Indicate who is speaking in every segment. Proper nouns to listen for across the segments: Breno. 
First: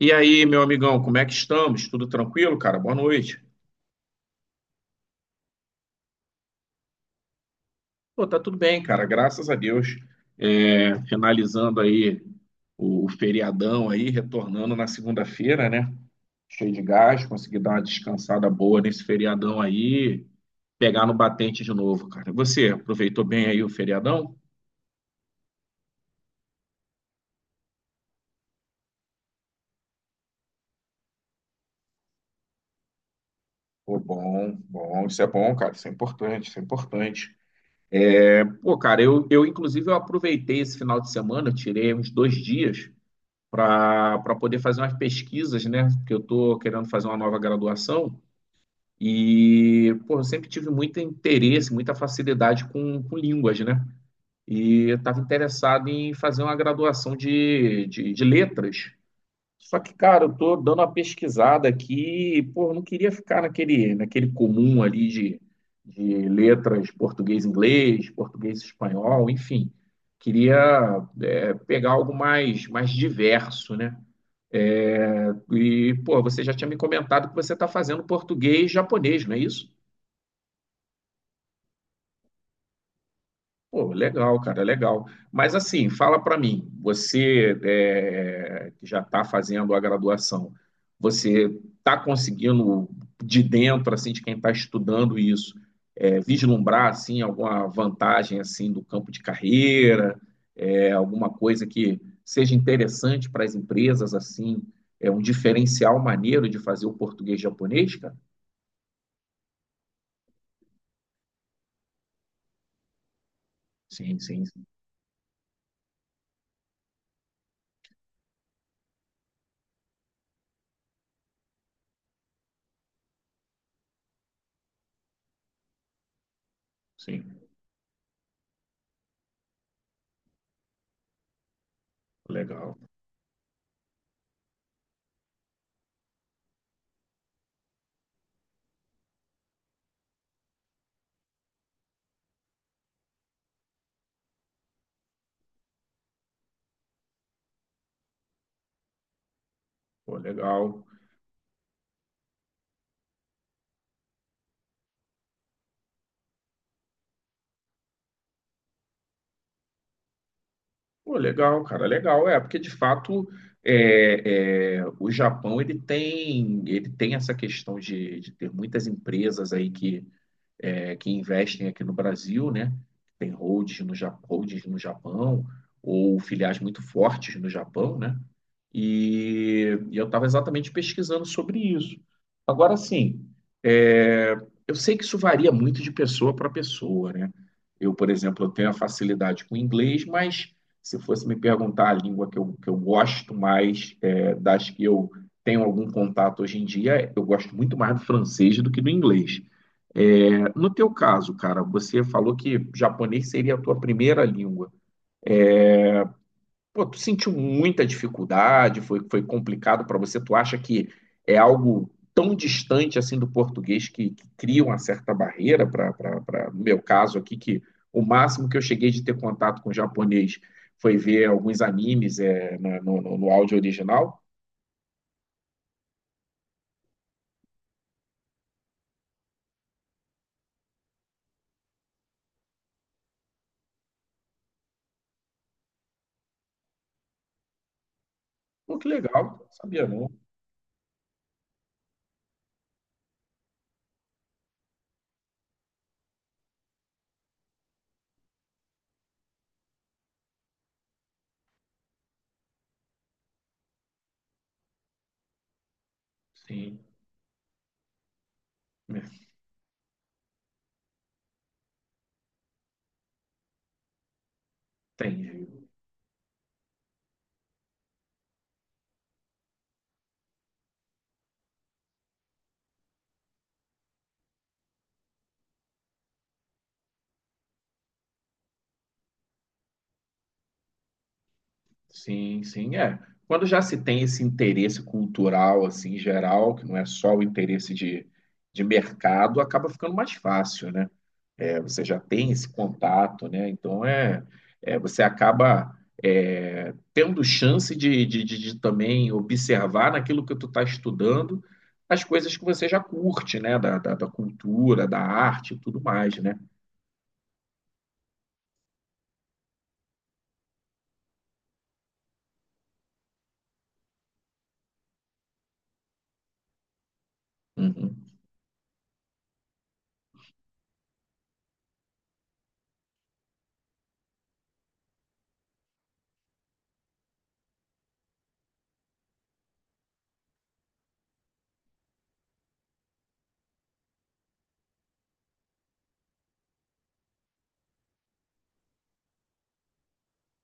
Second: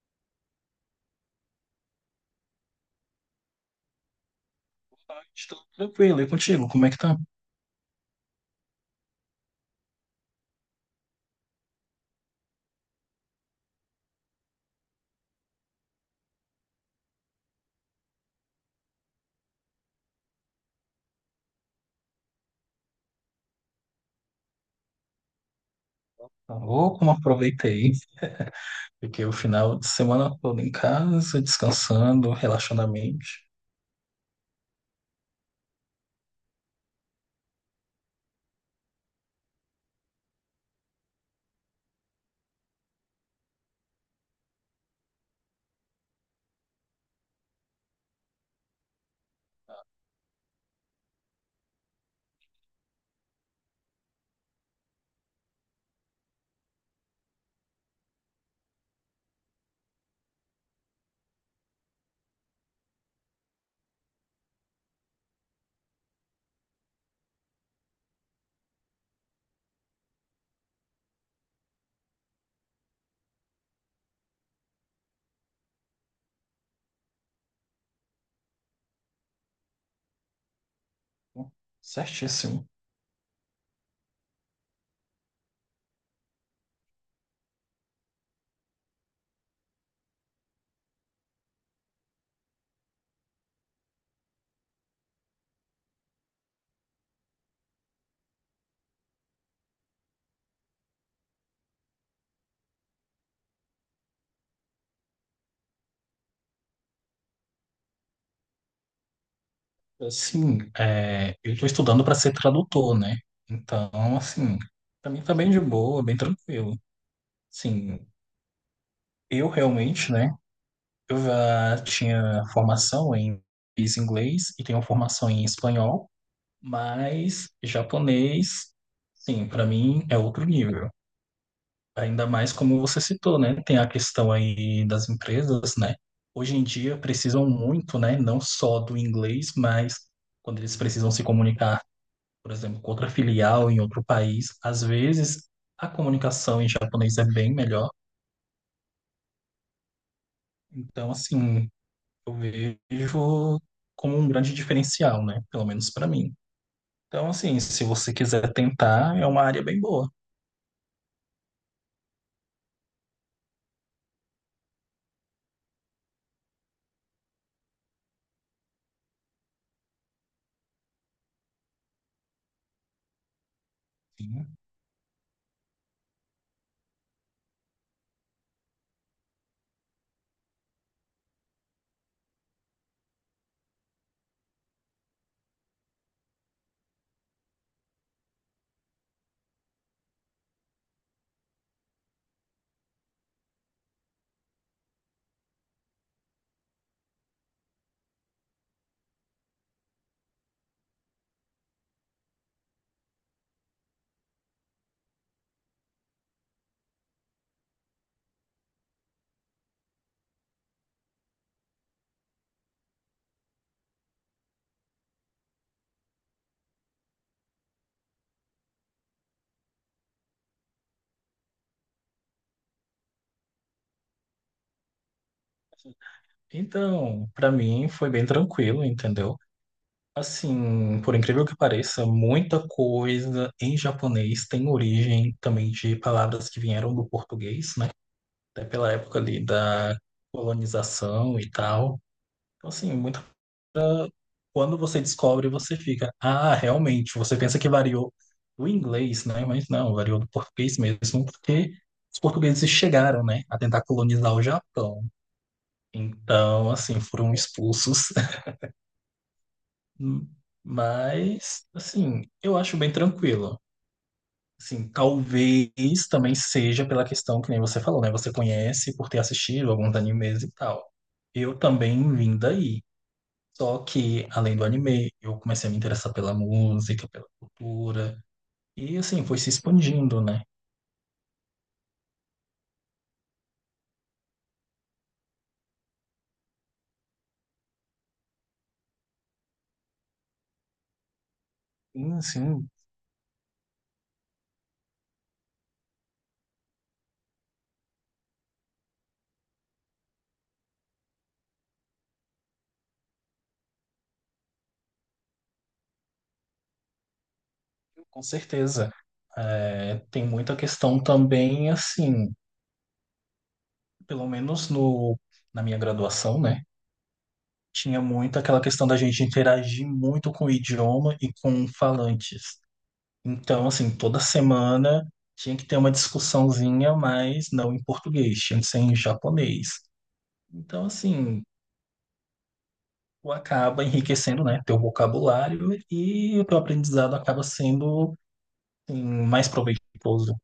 Speaker 1: E aí, meu amigão, como é que estamos? Tudo tranquilo, cara? Boa noite.
Speaker 2: Estou tranquilo, e contigo? Como é que tá?
Speaker 1: Pô, tá tudo bem, cara, graças a Deus. É, finalizando aí o feriadão aí, retornando na segunda-feira, né? Cheio de gás, consegui dar uma descansada boa nesse feriadão aí, pegar no batente de novo, cara. E você aproveitou bem aí o feriadão?
Speaker 2: Tá louco, não aproveitei. Fiquei o final de semana todo em casa, descansando, relaxando a mente.
Speaker 1: Pô, bom, bom, isso é bom, cara, isso é importante, isso é importante. Pô, cara, eu inclusive eu aproveitei esse final de semana, eu tirei uns dois dias para poder fazer umas pesquisas, né? Porque eu estou querendo fazer uma nova graduação e, pô, eu sempre tive muito interesse, muita facilidade com línguas, né? E eu estava interessado em fazer uma graduação de letras. Só que, cara, eu estou dando uma pesquisada aqui, e, pô, eu não queria ficar naquele comum ali de letras português-inglês, português-espanhol, enfim. Queria, pegar algo mais, mais diverso, né? É, e, pô, você já tinha me comentado que você está fazendo português e japonês, não é isso?
Speaker 2: Certíssimo.
Speaker 1: Pô, legal, cara, legal. Mas assim, fala para mim, você que já está fazendo a graduação, você está conseguindo de dentro, assim, de quem está estudando isso, vislumbrar assim alguma vantagem assim do campo de carreira, alguma coisa que seja interessante para as empresas assim, é um diferencial maneiro de fazer o português japonês, cara?
Speaker 2: Assim, é, eu estou estudando para ser tradutor, né? Então,
Speaker 1: Sim, sim,
Speaker 2: assim,
Speaker 1: sim,
Speaker 2: para mim tá bem de boa, bem tranquilo. Sim, eu realmente, né? Eu já tinha formação em inglês e tenho formação em espanhol,
Speaker 1: sim.
Speaker 2: mas japonês, sim, para mim é outro nível. Ainda mais
Speaker 1: Legal,
Speaker 2: como você citou, né? Tem a questão aí das empresas, né? Hoje em dia precisam muito, né? Não só do inglês, mas quando eles precisam se comunicar, por exemplo, com outra filial em outro país, às vezes a comunicação em japonês é bem melhor.
Speaker 1: pô, legal.
Speaker 2: Então, assim, eu vejo como um grande diferencial, né? Pelo menos para mim. Então, assim, se você quiser tentar, é uma área bem boa.
Speaker 1: Pô, legal, cara, legal. É, porque de fato o Japão ele tem essa questão de ter muitas empresas aí que que investem aqui no Brasil, né? Tem holdings no,
Speaker 2: Sim.
Speaker 1: holdings no Japão ou filiais muito fortes no Japão, né? E eu estava exatamente pesquisando sobre isso. Agora, sim, é, eu sei que isso varia muito de pessoa para pessoa, né? Eu, por exemplo, eu tenho a facilidade com o inglês, mas se fosse me perguntar a língua que eu gosto mais, é, das que eu tenho algum contato hoje em dia, eu gosto muito mais do francês do que do inglês. É, no teu caso, cara, você falou que japonês seria a tua primeira língua. Pô, tu sentiu muita dificuldade? Foi, foi complicado para você? Tu acha que é algo tão distante assim do português que cria uma certa barreira para, para, no meu caso aqui, que o máximo que eu cheguei de ter contato com japonês foi ver alguns animes no, no áudio original?
Speaker 2: Então, para mim foi bem tranquilo, entendeu? Assim, por incrível que pareça, muita coisa em japonês tem origem também de palavras que vieram do português, né? Até
Speaker 1: Pô, que
Speaker 2: pela época ali
Speaker 1: legal, sabia
Speaker 2: da
Speaker 1: não.
Speaker 2: colonização e tal. Então, assim, muito, quando você descobre, você fica, ah, realmente, você pensa que variou do inglês, né? Mas não, variou do português mesmo, porque os portugueses chegaram, né, a tentar colonizar o Japão. Então,
Speaker 1: Sim,
Speaker 2: assim, foram expulsos. Mas, assim, eu acho bem tranquilo. Sim,
Speaker 1: entendi.
Speaker 2: talvez também seja pela questão que nem você falou, né? Você conhece por ter assistido alguns animes e tal. Eu também vim daí. Só que, além do anime, eu comecei a me interessar pela música, pela cultura. E, assim, foi se expandindo, né?
Speaker 1: Sim, sim, é. Quando já se tem esse interesse cultural, assim, geral, que não é só o interesse de mercado, acaba ficando mais fácil, né? É, você já
Speaker 2: Sim,
Speaker 1: tem esse
Speaker 2: sim,
Speaker 1: contato, né? Então, é, é você acaba tendo chance de também observar naquilo que tu está estudando as coisas que você já curte, né? Da cultura, da arte e tudo mais, né?
Speaker 2: com certeza. É, tem muita questão também, assim, pelo menos no, na minha graduação, né? Tinha
Speaker 1: Uhum.
Speaker 2: muito aquela questão da gente interagir muito com o idioma e com falantes. Então, assim, toda semana tinha que ter uma discussãozinha, mas não em português, tinha que ser em japonês. Então, assim, tu acaba enriquecendo, né, teu vocabulário e o teu aprendizado acaba sendo, assim, mais proveitoso.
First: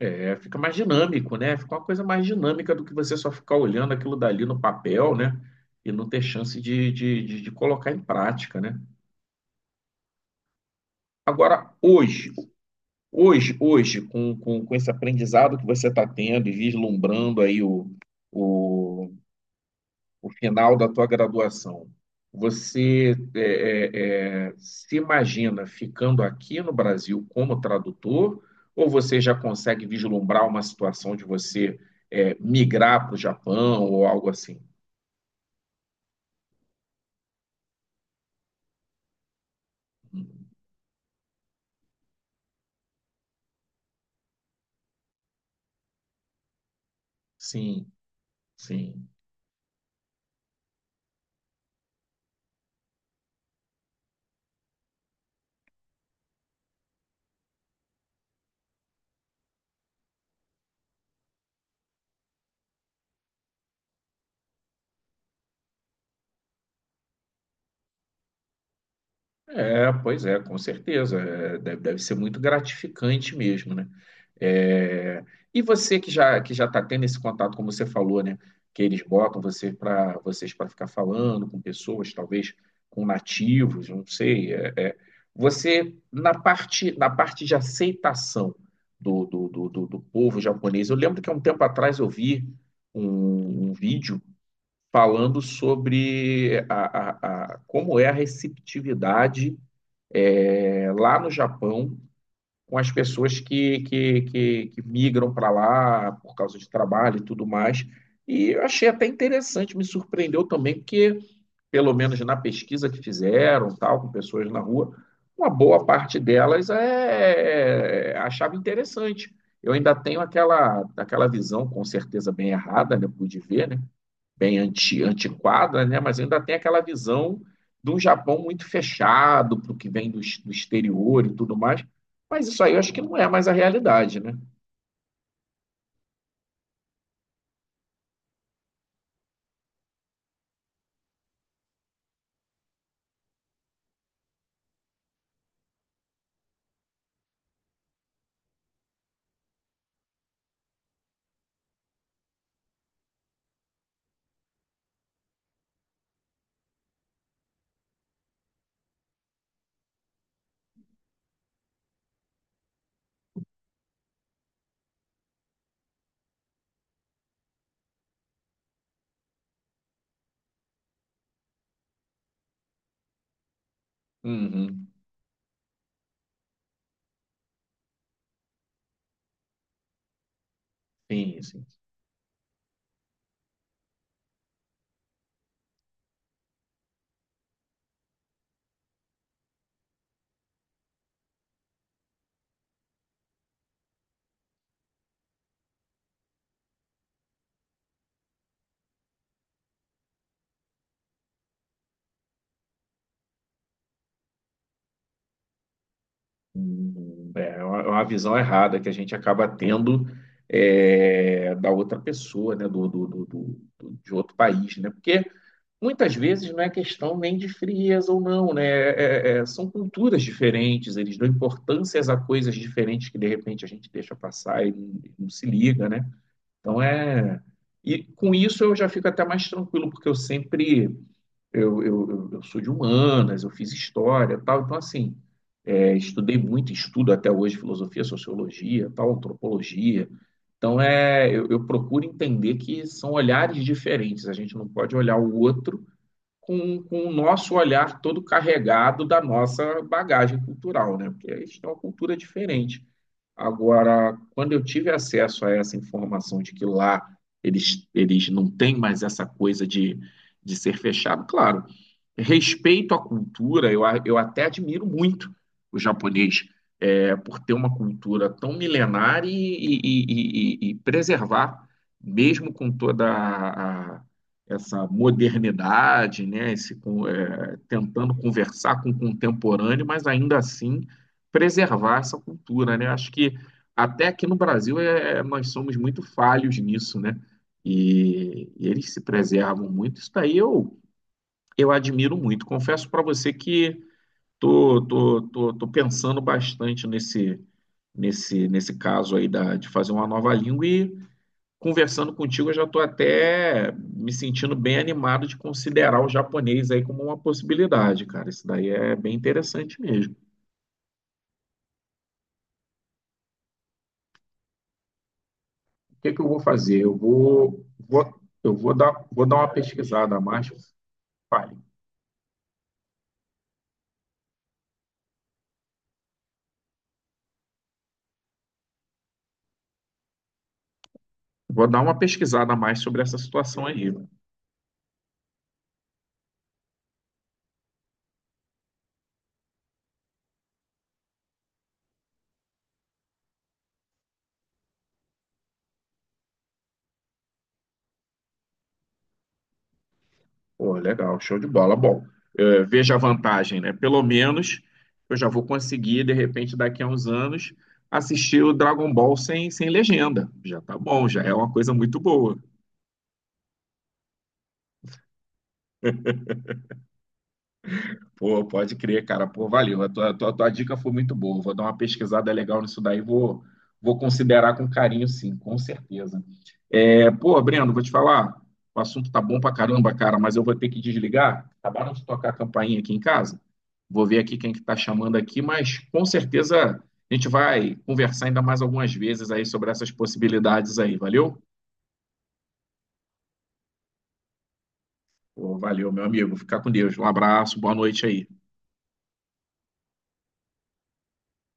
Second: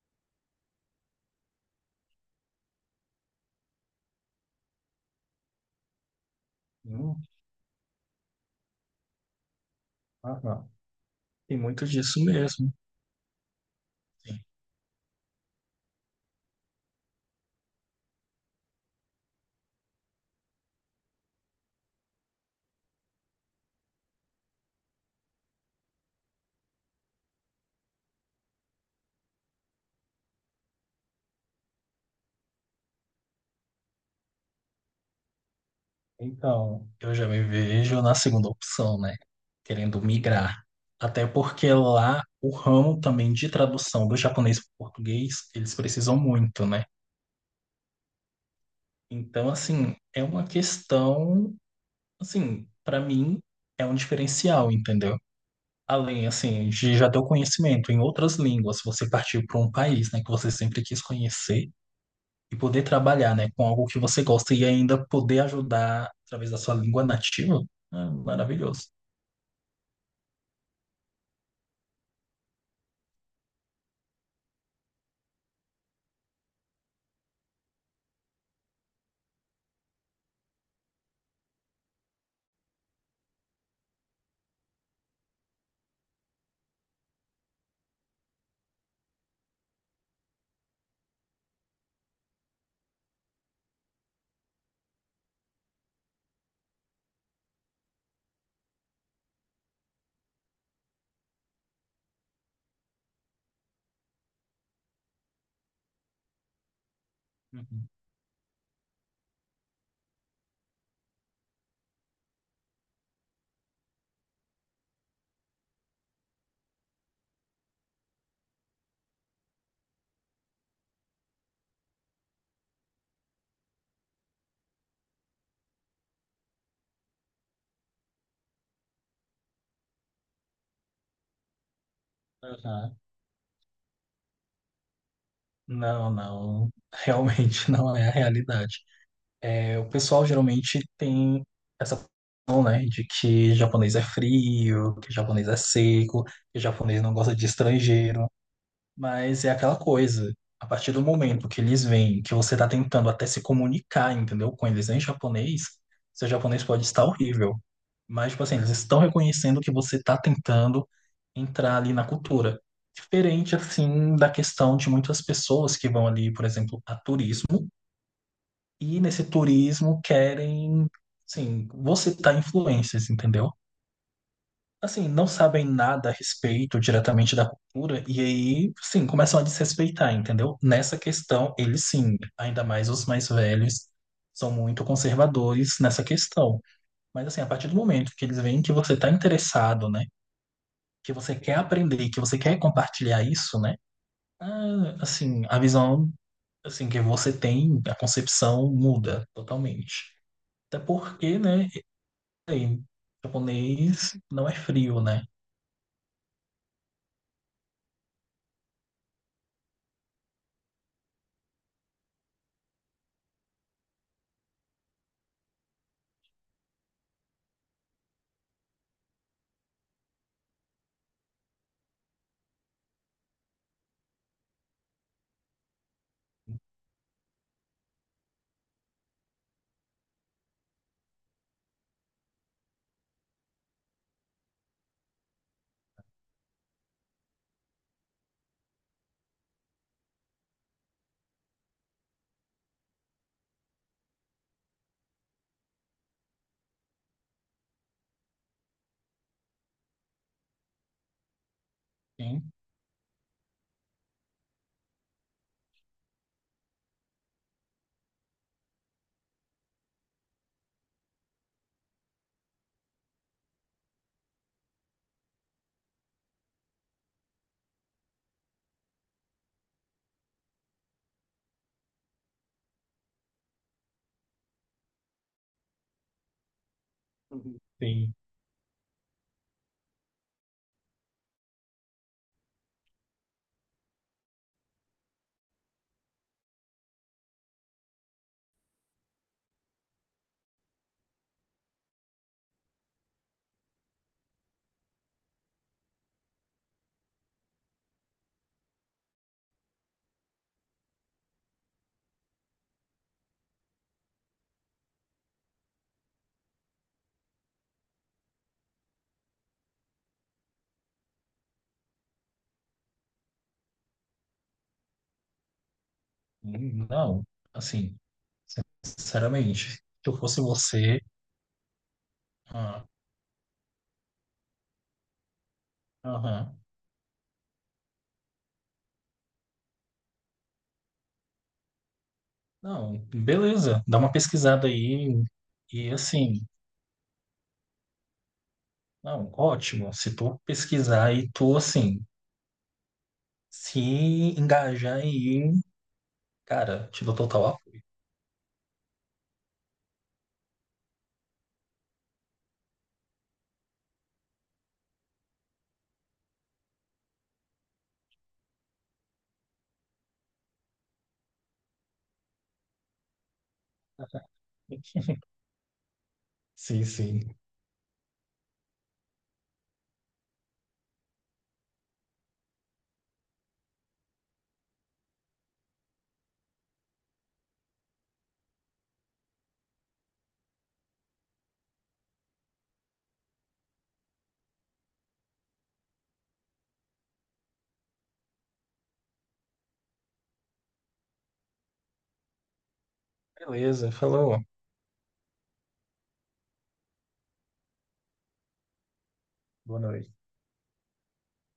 Speaker 1: É, fica mais dinâmico, né? Fica uma coisa mais dinâmica do que você só ficar olhando aquilo dali no papel, né? E não ter chance de, de,
Speaker 2: Hum,
Speaker 1: de, de colocar em prática, né?
Speaker 2: aham. Tem
Speaker 1: Agora,
Speaker 2: muito disso
Speaker 1: hoje,
Speaker 2: mesmo.
Speaker 1: hoje, hoje, com,
Speaker 2: Sim.
Speaker 1: com, com esse aprendizado que você está tendo e vislumbrando aí o, o final da tua graduação, você se imagina ficando aqui no Brasil como tradutor, ou você já consegue vislumbrar uma situação de você migrar para o Japão ou algo assim?
Speaker 2: Então, eu já me vejo na segunda opção, né, querendo migrar. Até porque lá o ramo também de tradução do japonês para o português, eles precisam muito, né?
Speaker 1: Sim, sim.
Speaker 2: Então, assim, é uma questão, assim, para mim é um diferencial, entendeu? Além, assim, de já ter o conhecimento em outras línguas, você partir para um país, né, que você sempre quis conhecer e poder trabalhar, né, com algo que você gosta e ainda poder ajudar através da sua língua nativa, é maravilhoso.
Speaker 1: É, pois é, com certeza. É, deve, deve ser muito gratificante mesmo, né? É, e você que já está tendo esse contato, como você falou, né? Que eles botam você para vocês para ficar falando com pessoas, talvez com nativos, não sei. Você na parte de aceitação do povo japonês, eu lembro que há um tempo atrás eu vi um vídeo falando sobre como é a receptividade lá no Japão com as pessoas que migram para lá por causa de trabalho e tudo mais.
Speaker 2: Uhum.
Speaker 1: E eu achei até interessante, me surpreendeu também, porque, pelo menos na pesquisa que fizeram, tal, com pessoas na rua, uma boa parte delas achava interessante. Eu ainda tenho aquela visão, com certeza bem errada, né? Pude ver, né? bem antiquada, né? Mas ainda tem aquela visão de um Japão muito fechado para o que vem do, do exterior e tudo mais. Mas isso aí eu acho
Speaker 2: Aham.
Speaker 1: que não é mais a realidade, né?
Speaker 2: Não, não, realmente não é a realidade. É, o pessoal geralmente tem essa noção, né, de que japonês é frio, que japonês é seco, que japonês não gosta de estrangeiro, mas é aquela coisa. A partir do momento que eles veem que você está tentando até se comunicar, entendeu, com eles em japonês, seu japonês pode estar horrível. Mas, tipo assim, eles estão reconhecendo que você está tentando entrar ali na cultura. Diferente, assim, da questão de muitas pessoas que vão ali, por exemplo, a turismo e nesse turismo querem, assim, você citar influências, entendeu?
Speaker 1: Uhum.
Speaker 2: Assim, não sabem nada a respeito diretamente da cultura e aí, sim, começam a desrespeitar, entendeu? Nessa
Speaker 1: Sim,
Speaker 2: questão,
Speaker 1: sim.
Speaker 2: eles sim, ainda mais os mais velhos, são muito conservadores nessa questão. Mas assim, a partir do momento que eles veem que você está interessado, né? Que você quer aprender, que você quer compartilhar isso, né? Ah, assim, a visão assim que você tem, a concepção muda totalmente. Até porque, né, sei, japonês não é frio, né?
Speaker 1: É é uma visão errada que a gente acaba tendo da outra pessoa, né? De outro país, né? Porque muitas vezes não é questão nem de frieza ou não, né? São culturas diferentes, eles dão importâncias a coisas diferentes que de repente a gente deixa passar e não, não se liga, né? Então é. E com isso eu já fico até mais tranquilo, porque eu sempre. Eu sou de humanas, eu fiz história e tal, então assim. Estudei muito, estudo até hoje filosofia, sociologia, tal, antropologia. Então é, eu procuro entender que são olhares diferentes. A gente não pode olhar o outro com o nosso olhar todo carregado da nossa bagagem cultural, né? Porque a gente tem uma cultura
Speaker 2: Sim.
Speaker 1: diferente. Agora, quando eu tive acesso a essa informação de que lá eles não têm mais essa coisa de ser fechado, claro, respeito à cultura, eu até admiro muito o japonês por ter uma cultura tão milenar e e preservar, mesmo com toda a essa modernidade, né, esse
Speaker 2: Uhum. Sim.
Speaker 1: tentando conversar com o contemporâneo, mas ainda assim preservar essa cultura, né? Acho que até aqui no Brasil nós somos muito falhos nisso, né? E eles se preservam muito. Isso daí eu admiro muito. Confesso para você que Tô pensando bastante nesse caso aí da, de fazer uma nova língua e conversando contigo, eu já estou até me sentindo bem animado de considerar o japonês aí como uma possibilidade, cara. Isso daí é bem interessante mesmo. O que que eu vou fazer?
Speaker 2: Não, assim,
Speaker 1: Eu vou dar uma
Speaker 2: sinceramente, se eu
Speaker 1: pesquisada a
Speaker 2: fosse
Speaker 1: mais.
Speaker 2: você,
Speaker 1: Fale.
Speaker 2: ah, aham.
Speaker 1: Vou dar uma pesquisada a mais
Speaker 2: Não,
Speaker 1: sobre essa situação
Speaker 2: beleza,
Speaker 1: aí.
Speaker 2: dá uma pesquisada aí e assim, não, ótimo. Se tu pesquisar e tu assim, se engajar aí, cara, te dou total apoio.
Speaker 1: Pô, legal, show de bola. Bom, veja a vantagem, né? Pelo menos eu já vou conseguir, de repente, daqui a uns anos, assistir o Dragon Ball sem, sem legenda. Já tá bom, já é uma coisa muito boa.
Speaker 2: Sim, sim.
Speaker 1: Pô, pode crer, cara. Pô, valeu. A tua dica foi muito boa. Vou dar uma pesquisada legal nisso daí. Vou, vou considerar com carinho, sim, com certeza. É, pô, Breno, vou te falar. O assunto tá bom pra caramba, cara, mas eu vou ter que desligar. Acabaram de tocar a campainha aqui em casa. Vou ver aqui quem que está chamando aqui, mas com certeza a gente vai conversar ainda mais algumas vezes aí sobre essas possibilidades aí. Valeu?
Speaker 2: Beleza, falou.
Speaker 1: Pô, valeu, meu amigo. Fica com Deus. Um abraço, boa noite aí.
Speaker 2: Boa noite.